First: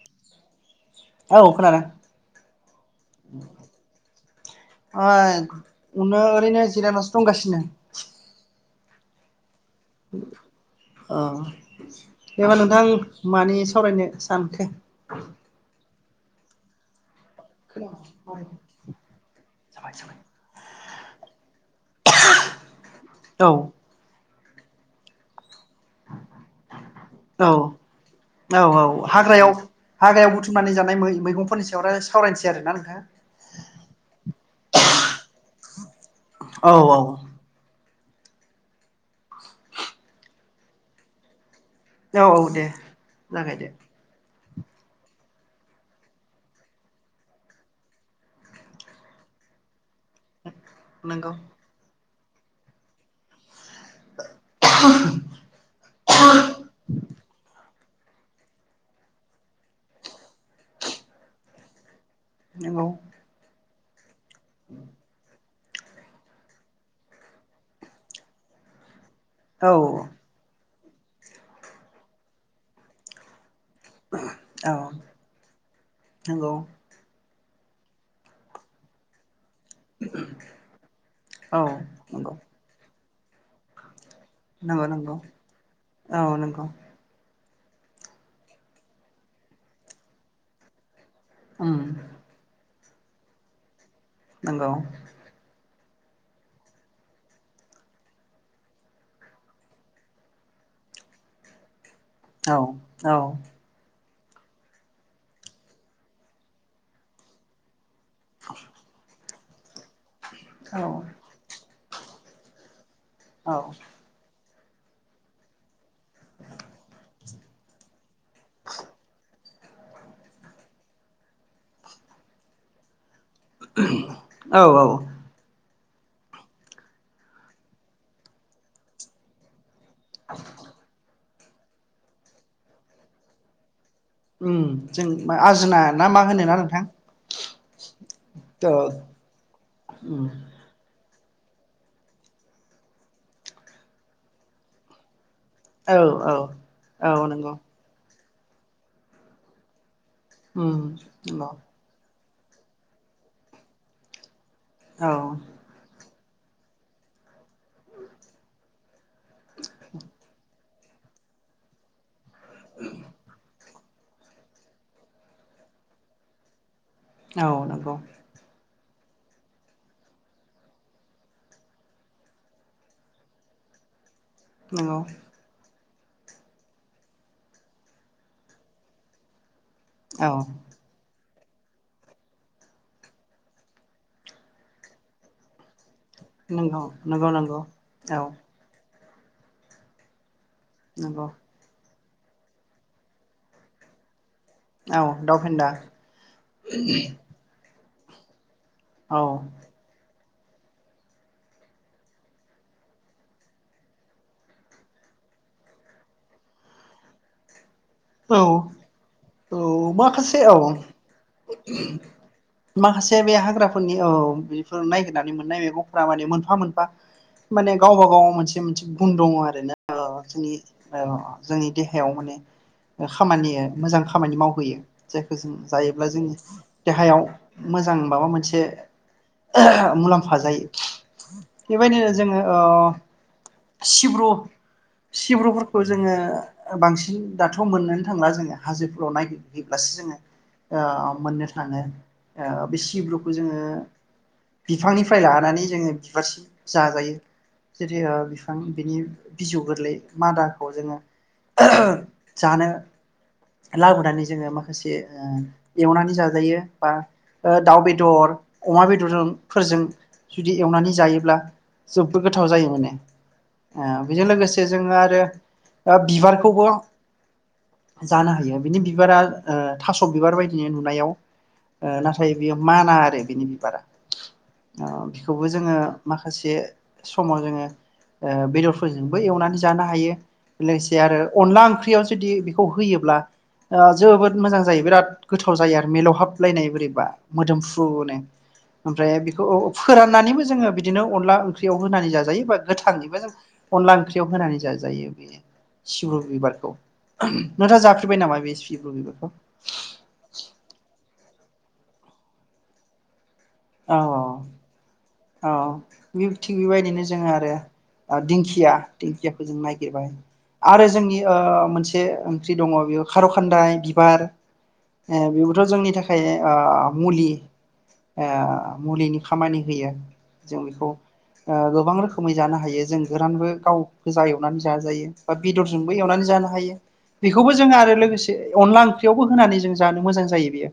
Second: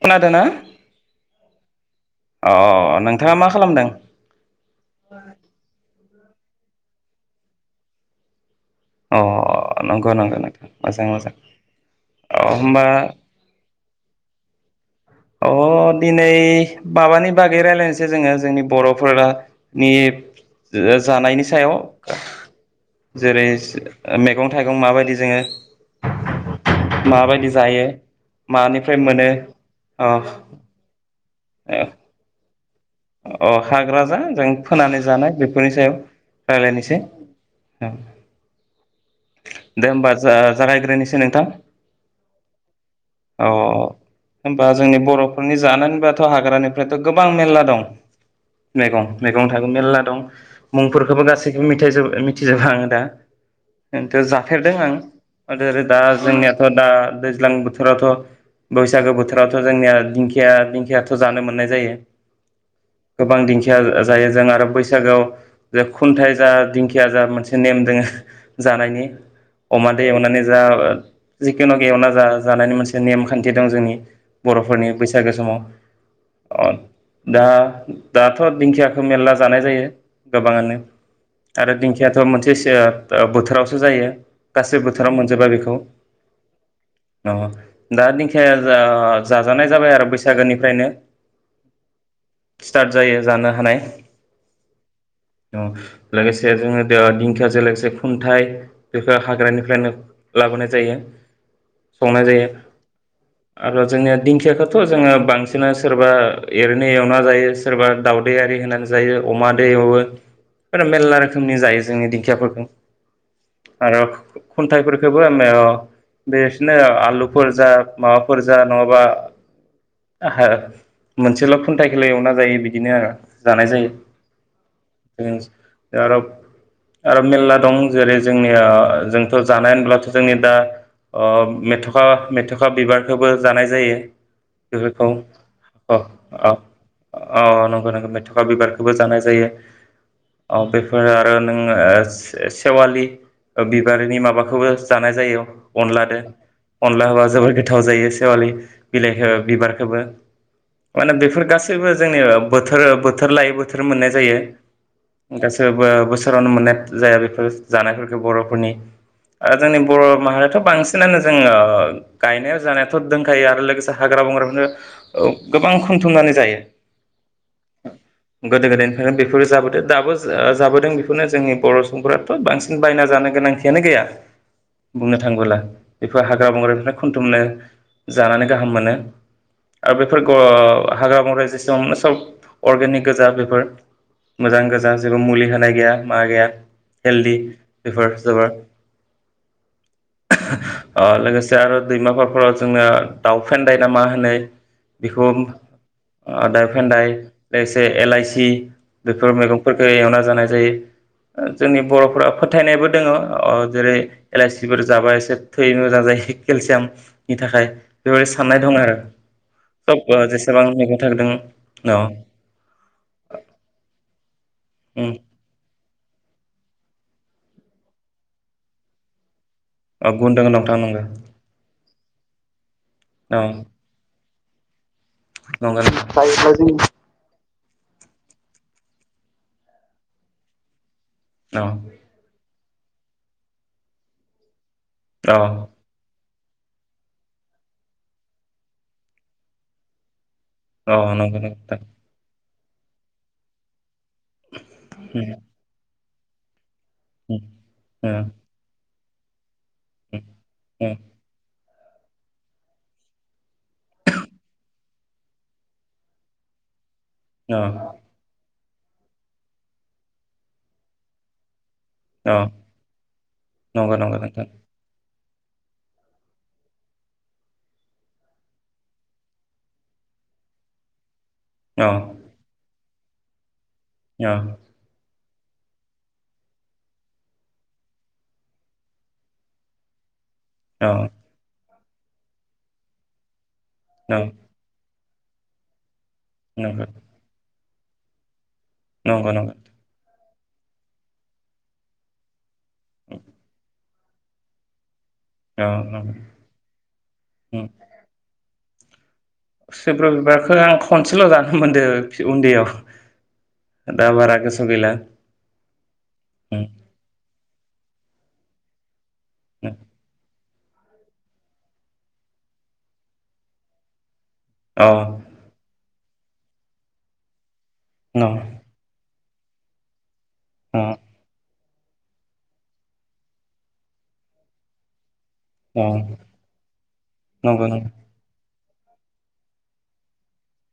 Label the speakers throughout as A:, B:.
A: खोनादों ना
B: औ खोनादों
A: अ नोंथाङा मा खालामदों?
B: बेनो जिरायना सो दंगासिनो।
A: अ नंगौ नंगौ नोंथां मोजां
B: अ
A: मोजां अ
B: देबा नोंथां
A: होमबा
B: मानि सावरायनो सानखो?
A: अ दिनै बाबानि बागै रायलायनोसै जोङो जोंनि बर'फोरानि ओ जानायनि सायाव। जेरै
B: औ
A: स नेक मैगं थाइगं माबायदि जोङो
B: औ
A: माबायदि जायो,
B: औ
A: मानिफ्राय मोनो
B: हाग्रायाव
A: अ
B: हाग्रायाव बुथुमनानै जानाय मैगंफोरनि सायाव राय सावरायनोसै। सै आरोना नोंथां?
A: अ हाग्रा जा जों फोनानै जानाय बेफोरनि सायाव
B: औ
A: रायज्लायनोसै।
B: औ
A: दे होमबा जा-जागायग्रोनोसै नोंथां।
B: औ औ दे
A: अ
B: जागाय दे।
A: होमबा जोंनि बर'फोरनि जानो होनबाथ' हाग्रानिफ्रायथ' गोबां मेरला दं। मैगं मैगं थायगं मेलला दं। मुंफोरखौबो
B: नंगौ
A: गासैबो मिथायजोबा मि थिजोबा आं दा। खिन्थु जाफेरदों आं आरो दा जोंनियाथ' दा दैज्लां बोथोर बोथोरावथ' बैसागो बोथोरावथ' जोंनिया दिंखिया दिंखियाथ' जानो मोननाय जायो।
B: हेलौ।
A: या जायो जों आरो बैसागोआव जे खुन्थाइ जा दिंखिया जा मोनसे नेम दोङो जानायनि।
B: औ
A: अमादो एवनानै जा जिखुनु एवना जा जानायनि मोनसे नेम खान्थि दं जोंनि बर'फोरनि बैसागो समाव।
B: नंगौ
A: दा दाथ' दिंखियाखौ मेरला जानाय जायो गोबाङानो
B: औ
A: आरो दिंखियाथ'
B: नंगौ
A: मोनसे सियार दा बोथोरावसो जायो गासै
B: नंगौ नंगौ
A: बोथोराव मोनजाबा बेखौ
B: औ नंगौ
A: दा दिंखिया जाजानाय जाबाय आरो बैसागोनिफ्रायनो
B: उम
A: स्टार्ट जायो जानो हानाय
B: नंगौ
A: औ लोगोसे जोङो दिंखियाजो लोगोसे खुन्थाइ बेखौ हाग्रानिफ्रायनो लाबोनाय जायो। संना जायो
B: औ औ
A: आरो जोंनिया दिंखियाखौथ' जोङो बांसिना सोरबा एरैनो एवना जायो सोरबा दावदैआरि होनानै जायो अमा नदो एवो मानो मेरला रोखोमनि जायो जोंनि दिंखियाफोरखौ
B: औ
A: आरो खुन्थाइफोरखौबो ओम मेओ बेसोनो आलुफोर जा माबाफोर जा नङाबा ओहो मोनस जोलाल खुन्थाइखोलाइ एवना बे बिदिनो आरो जानाय जायो
B: औ औ
A: दारब आरो मेनला दं जेरै जोंनिया ओ जोंथ' जानाय होनब्ला जोंनि दा ओ मेथ'खा मेथ'खा बिबारखौबो जानाय जायो
B: ओम जों
A: बेफोरखौ
B: मा आजोना
A: औ
B: ना मा
A: औ
B: होनोना नोंथां
A: औ नंगौ नंगौ मेथ'खा बिबारखौबो जानाय जायो
B: उम
A: औ बेफोर ओ आरो नोङो ओ से-सेवालि ओ बिबारनि माबाखौबो जानाय जायो
B: औ
A: अनलादो
B: औ
A: अनला
B: औ
A: होबा
B: नंगौ
A: जोबोर गोथाव जायो सेेवालि बिलाइखौ ओ बिबारखोबो
B: ओम अह
A: जोंनि बोथोर बोथोर लायै बोथोर मोननाय जायो
B: औ
A: गासोबो बोस सोरावनो मोननाय जाया बेफोर जानायफोरखौ बर'फोरनि आरो जोंनि बर' माहारियाथ' बांसि सिनानो जोङो गायनायाव जानायाथ' दोंखायो आरो लोगोसे हाग्रा-बंग्राखौनो औ गोबां खनथुमनानै जायो। [inaudible]
B: औ नंगौ
A: गोदो गोदायनिफ्रायनो बेफोरो जाबोदो दाबो जा जाबोदों बेफोरनो जोंनि बर' सुबुंफोराथ' बांसिन बायना जानो गोनांथियानो गैया। बुंनो थांबोला बेफोर हाग्रा बंग्रानिफ्राय खन्थुमनो जानानै गाहाम मोनो आरो बेफोर
B: औ
A: ग हाग्रा-बं हम सब अर्गेनिक गोजा मोजां गोजा बेफोर जेबों मुलि होनाय गैया मा गैया
B: नंगौ नंगौ
A: हेलडि
B: नंगौ
A: बेफोर
B: औ
A: जोबोर
B: नंगौ
A: लोगोसे आरो दैमाफारफोराव जोंना दाउ फेनन्दाय ना मा होनो
B: औ
A: बेखौ
B: दावफेन्दा
A: ओ दा फेन्दाय ए एलआइसि
B: औ
A: बेफोर मेगंफोरखौ एवना जानाय जै जोंनि बर'फोरा फोथायनायबो दङ ओ जेरै एलइसिफोर जाबा एसे थै मोजां जायो केलसियामनि थाखाय बेबायदि
B: औ
A: साननाय दं आरो
B: औ
A: सब
B: माखासे औ
A: जेसेबां मैगं थाइदों औ
B: माखासे बे हाग्राफोरनि औ बे
A: उम
B: नायग्रानै मोननाय मैगंफोरा माने मोनफा मोनफा माने गावबा गाव मोनसे मोनसे गुन दङ आरो ओ
A: औ
B: अ
A: गुन दङ
B: जोंनि ओ
A: नोंथां नंगौ
B: जोंनि जोंनि देहायाव माने
A: औ
B: खामानि ओ मोजां खामानि मावहैयो जायखौ जों
A: नंगौ
B: जायोब्ला
A: नोंथां
B: जोंनि देहायाव मोजां माबा मोनसे ओह मुलाम्फा जायो।
A: औ
B: बेबायदिनो जोङो ओव सिब्रु
A: औ
B: सिब्रुफोरखौ जोङो ओ बांसिन दा थ मोननोनो थांला जोङो हाजोफोराव नायगिरहैयोब्लासो जोङो ओ
A: औ नंगौ नंगौ
B: मोननो
A: नोंथां
B: थाङो ओ बे सिब्रुखौ जोङो बिफांनिफ्राय
A: उम
B: लानानै जोङो बिबारसि जाजायो
A: उम
B: जेरै
A: उम
B: बिफां बिनि बिजौ गोरलै
A: उम
B: मादाखौ
A: उम
B: जोङो [inaudible] जानो लाबोनानै जोङो माखासे ओ एवनानै जाजायो बा ओ
A: औ
B: दाउ बेदर अमा बेदरजों फोरजों जुदि एवनानै जायोब्ला जोबोद
A: औ
B: गोथाव जायो माने
A: नंगौ
B: ओ
A: नंगौ
B: बेजों
A: नोंथां
B: लोगोसे जोङो आरो दा बिबारखौबो जानो हायो बिनि बिबारा ओ थास बिबार बायदि नुनायाव। ओ
A: औ
B: नाथाय बेयो माना आरो बिनि बिबारा
A: [unintelligible]
B: खौबो जोङो माखासे समाव जोङो बेदरफोरजोंबो एवनानै जानो हायो
A: औ
B: लोगोसे आरो अनला ओंख्रियाव जुदि बेखौ होयोब्ला ओ
A: नंगौ
B: जोबोद मोजां जायो बिराद गोथाव जायो आरो मेलावहाबलायनाय
A: नंगौ
B: बोरैबा मोदोमुफु [inaudible] ओमफ्राय
A: नंगौ
B: बेखौ
A: नंगौ
B: फोराननानैबो जोङो बिदिनो अनला ओंख्रियाव होनानै जाजायो बाट गोथांनिबो जों अनला ओंख्रि बेखौ होनानै जाजायो
A: औ नंगौ
B: सिब्र' बिबारखौ नोंथा जाफेरबाय नामा बे सिब्रुमैगंखौ
A: सुब्र बिबारखौ आं खनसेल जानो मोनदों उन्दैयाव
B: औ
A: दा बारा गोसोआव गैला
B: औ औ थिग
A: उम
B: बेबायदिनो जोङो आरो आरो दिंखिया
A: उम
B: [unintelligible] गोबां आरो जोंनि ओ मोनसे ओंख्रि दंङ बेयो खार खान्दाय बिबार
A: औ
B: ए बेबोथ जोंनि थाखाय ए ओ मुलि
A: न
B: ए मुलिनि खामानि होयो। जों
A: अ
B: बेखौ ओ गोबां रोखोमै जानो हायो जों गोरानबो गाव गोजा एवनानै जाजायो। बा
A: अ
B: बेदरजोंबो एवनानै जानो हायो बेखौबो
A: नंगौ
B: जों
A: नंगौ
B: आरो लोगोसे अनला ओंख्रियावबो होनानै जों जानो मोजां जायो बेयो।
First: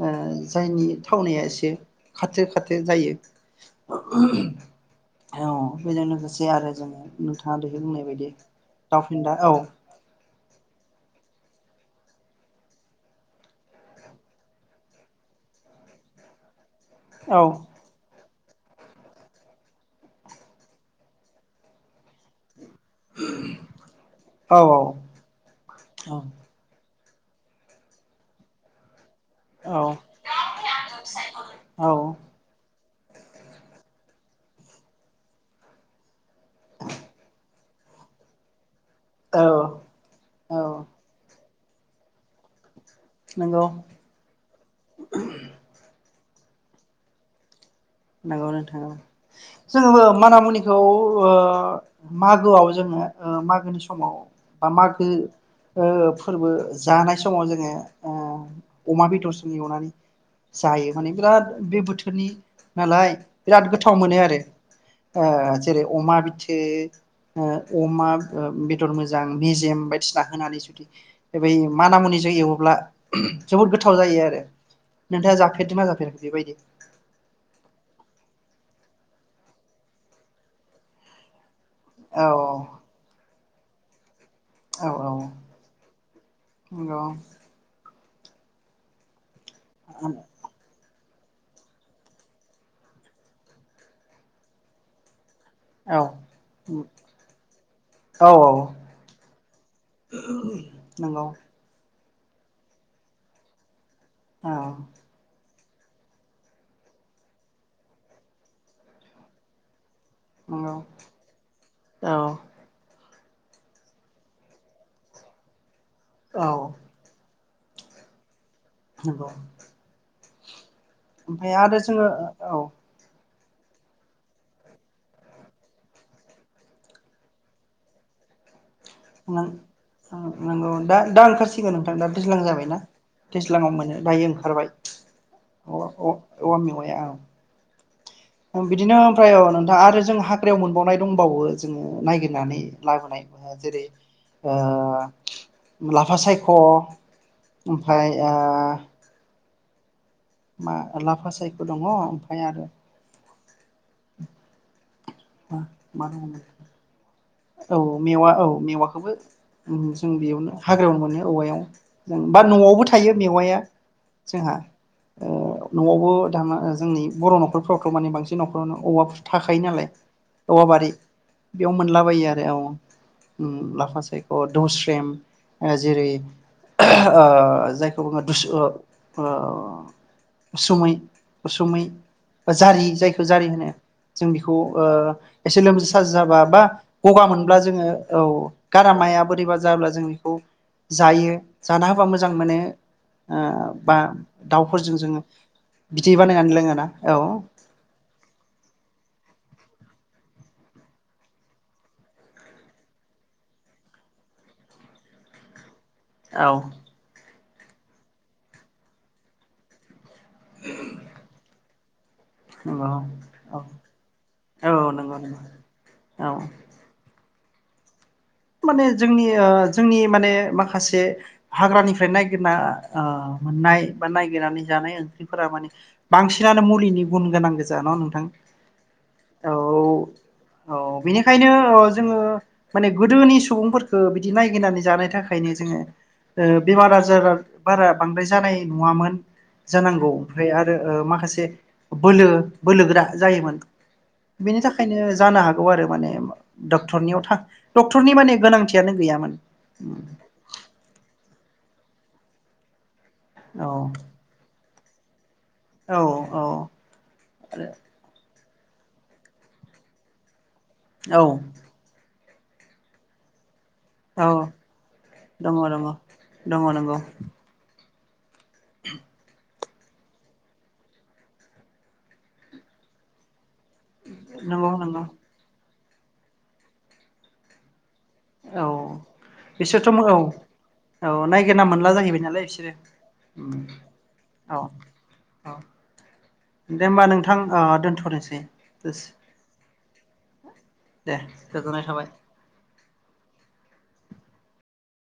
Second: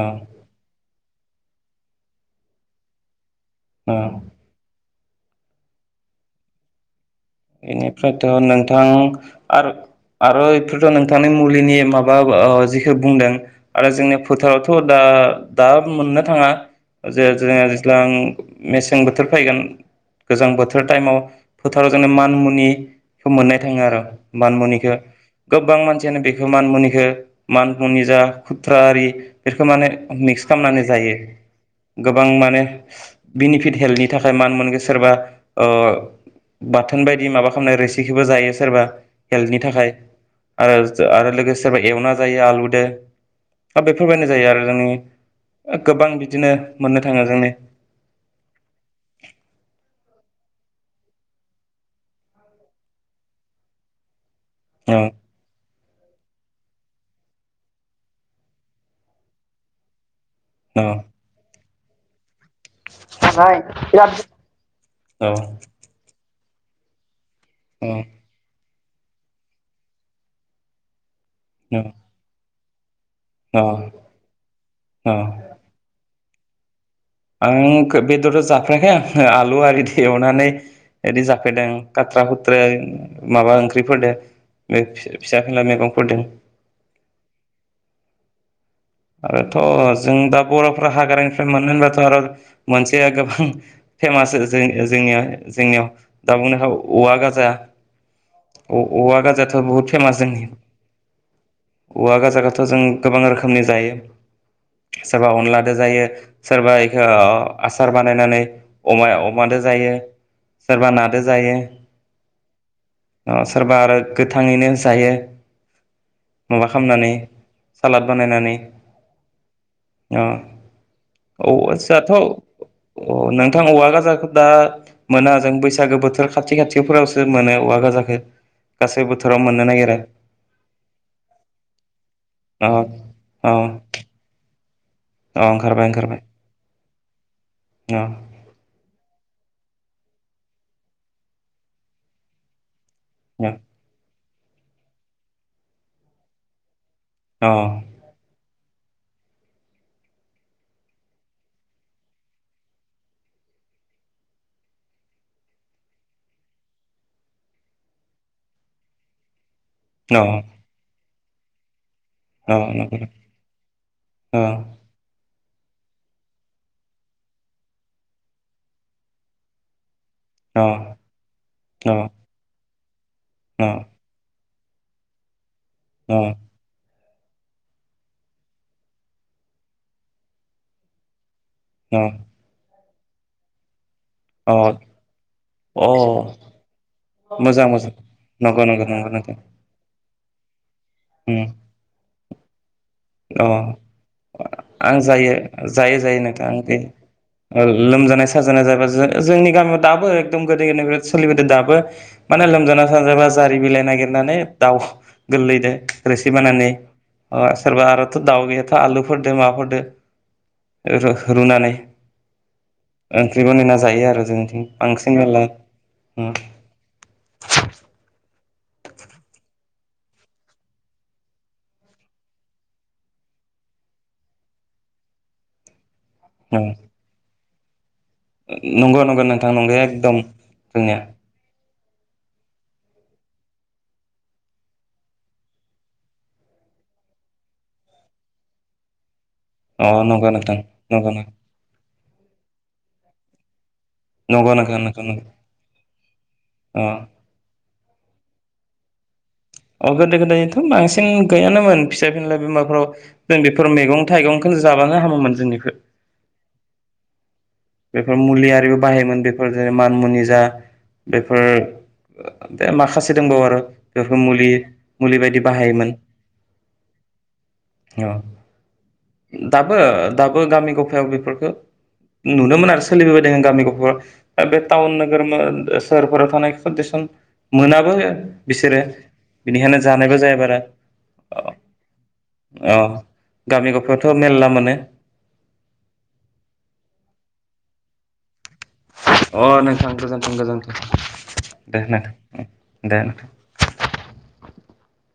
A: अ
B: ओ जायनि थावनाया खाथो खाथो जायो।
A: औ।
B: औ बेजों लोगोसे आरो जोंङो।
A: बेनिफ्रायथ नोंथां
B: औ
A: आरो आरो बेफोरथनोंथांनि मुलिनि माबा जिखौ बुंदों आरो जोंनि फोथारावथ' दा दा मोननो थांङा। [inaudible]
B: औ
A: मेसें बोथोर फैगोन गोजां बोथोर टाइमाव फोथाराव जों मानि मुनि मोननो थांङो आरो मानि
B: औ
A: मुनिखौ गोबां मानसियानो बेखौ मानि मुनिखौ मानि मुनिजा खुथ्रा आरि बेफोरखौ माने मिक्स खालामनानै जायो
B: औ
A: गोबां माने बेनिफिट हेल्थनि थाखाय मा होनगोन सोरबा बाथोन बायदि माबा खालामनाय रोसिखिबो जायो सोरबा।
B: औ
A: हेल्थनि थाखाय
B: औ
A: आरो आरो लोगोसे सोरबा एवना जायो आलुजों।
B: नंगौ
A: बेफोर बायदि जायो आरो जोंनि गोबां बिदि बिदिनो मोननो थांङा जोंनि
B: नोंगौ नोंथां जोंङो माना मुनि खौ ओ मागोआव जोंङो मागोनि समाव बा
A: औ
B: मागो। फोरबो जानाय समाव जोंङो अमा बेदरजों एवनानै
A: औ
B: जायो माने बिराद बे बोथोरनि नालाय बिराद गोथाव मोनो आरो जेरै अमा बि ए [inaudible] अ अमा बेदर मोजां मेजेम बायदिसिना होनानै जुदि बै
A: औ
B: माना मुनिजों एवोब्ला
A: औ
B: जोबोद गोथाव जायो आरो
A: औ
B: नोंथाङा जाफेरदों मा जाफेराखै? बेबायदि
A: आं खो बेदराव जाफेराखै आं आलु आरि एवनानै बिदि जाफेरदों
B: औ
A: खात्रा खुत्रें माबा ओंख्रिफोरदो
B: औ औ
A: फिसा फिनला मेगंफोरदों।
B: नंगौ
A: आरोथ
B: औ
A: जों दा बरफोरा हाग्रा फ्राय मोननोबाथ आरो मोनसे गोबां फेमास जो जोंनिया जोंनियाव दा बुंनो हाग औवा गाजा
B: औ औ
A: औवा गाजायाथ बहुत फेमास जोंनि
B: नंगौ
A: औवा गाजागाथ जों गोबां रोखोमनि जायो।
B: औ
A: सोरबा अनलादो जायो सोरबा बेखौ ओ आसार बानायनानै अमा अमादो जायो।
B: नंगौ
A: सोरबा नादो जायो।
B: औ
A: सोरबा आरो गोथाङैनो जायो।
B: औ
A: माबा खामनानै सालाद बानायनानै
B: [unintelligible]
A: ओ औ
B: ओमफ्राय आरो जोङो
A: आसाथ अ
B: औ
A: नां गोथां औवा गोाजाखौ दा मोना जों बैसागो बोथोर खाथि खाथिफोरावसो मोनो औवा गाजाखो
B: ना नंगौ दा दा ओंखारसिगोन नोंथां दा दैज्लां
A: अ
B: जाबायना।
A: अ
B: दैज्लांआव मोनो दायो ओंखार- बाय अ अ औ मेवाया
A: औ
B: बिदिनो ओमफ्राय औ नोंथां आरो जों हाग्रायाव मोनबावनाय दंबावो जोंङो नायागिरनानै लाबोनाय
A: अ
B: जेरै ओ लाफा सायख
A: अ
B: ओमफाय ओ मा लाफा सायखु दङ ओमफाय आरो मा मा बुङो औ मेवा औ मेवाखोबो उम जों
A: अ
B: बेयावनो हाग्रायाव मोनो। औवायाव जों बा नआवबो थायो मेवाइआ जोंहा अ न'आवबो दा जोंनि बर' न'खरफ्रावथ' माने बांसिन न'खरावनो औवा थाखायो नालाय औवाबारि बेयाव मोनला आ आरो औ उम लाफासै - अ दौस्रेम ओ जेरै ओ जायखौ बुङो दुसु ओ ओ उसुमै उसुमै बा जारि जायखौ जारि होनो। जों बेखौ
A: अ अ
B: ओ एसे लोमजा साजा जाबा बा गगा मोनब्ला
A: मोजां
B: जोङो
A: मोजां
B: औ
A: नंगौ नंगौ नंगौ
B: गारामाया
A: नोंथां
B: बोरैबा बा जों बेखौ जायो, जाना होबा मो जां मोनो। ओ
A: अ
B: बा दाउफोरजों
A: आं
B: जोङो
A: जायो जायो
B: बिदै
A: जायो नोंथां
B: बानायनानै
A: बे
B: लोङोना औ
A: लोमजानाय साजानाय जा जोंनि गामियाव दाबो एकदम गोदै-गोदाय सोलिबोदों दाबो माने लोमजाना सानाजाबा जारि बिलाइ नागिरनानै दाउ गोरलैदो रोसि
B: औ
A: बानायनाय आ सोरबा आरोथ' दाउ गैयाथ' आलुफोरदो माबाफोरदो र रुनानै
B: नंगौ
A: ओंख्रि
B: औ
A: बनायना जायो आरो जोंथिं
B: औ
A: बांसिन
B: नंगौ नंगौ
A: मेला उम।
B: औ
A: [inaudible]
B: माने जोंनि ओ जोंनि माने माखासे हाग्रानिफ्राय नायगिरना आ मोननाय बा नागिरनानै जानाय ओंख्रिफोरा माने बांसिनानो मुलिनि गुन गोनां गो जान' नों
A: नंगौ नंगौ नोंथां नंगौ एकदम
B: औ
A: जोंनिया
B: बेनिखायनो ओ जोङो माने गोदोनि सुबुंफोरफोरखौ बिदि नायगिरनानै जानाय थाखायनो जोङो ओ बेमार आजारा बारा बांद्राय जानाय नुङामोन
A: अ
B: जानांगौ
A: नंगौ
B: ओमफ्राय
A: नोंथां
B: आरो ओ
A: नंगौ
B: माखासे बोलो बोलोगोरा जायोमोन
A: नंगौ
B: बेनि
A: नोंथां
B: थाखायनो
A: नंगौ
B: जानो हागौ आरो माने
A: अ
B: डक्टरनियाव थां डक्टरनि माने गोनांथियानो गैयामोन
A: अ गोदो गोदायथ' बांसिन गैयानोमोन फिसा फिनला बिमारफोराव जों
B: औ
A: बेफोर मैगं थाइगंखौ ज जाबानो हामोमोन जोंनिखो
B: औ औ
A: बेफोर मुलि आर रिबो बाहायोमोन बेफोर जेरै मान मुनि जा
B: औ
A: बेफोर बे माखासे दंबावो आरो बेफोरखौ
B: औ
A: मुलि मुलि बायदि
B: दङ दङ
A: बाहायोमोन
B: दङ नंगौ
A: खिय
B: [inaudible]
A: दाबो दाबो गामि गफायाव बेफोरखो नुनो मोन आरो सोलिबोबायदङ गामि ग बे
B: नंगौ
A: तावन
B: नंगौ
A: नोगोर मो सहरफोराव थानाय टेसन मोनाबो
B: औ
A: बिसोरो बेनिखायनो
B: बिसोरथ' औ
A: जानायबो जाया बारा
B: औ नायगिर ना मोनला जाहैबायदि नालाय बिसोरो
A: अ गामि गफायावथ' मेरला
B: औ
A: मोनो
B: औ दे होमबा नोंथां ओ दोन्थ'नोसै
A: अ नोंथां गोजोनथों गोजोनथों
B: दे गोजोननाय थाबाय
A: दे नोंथां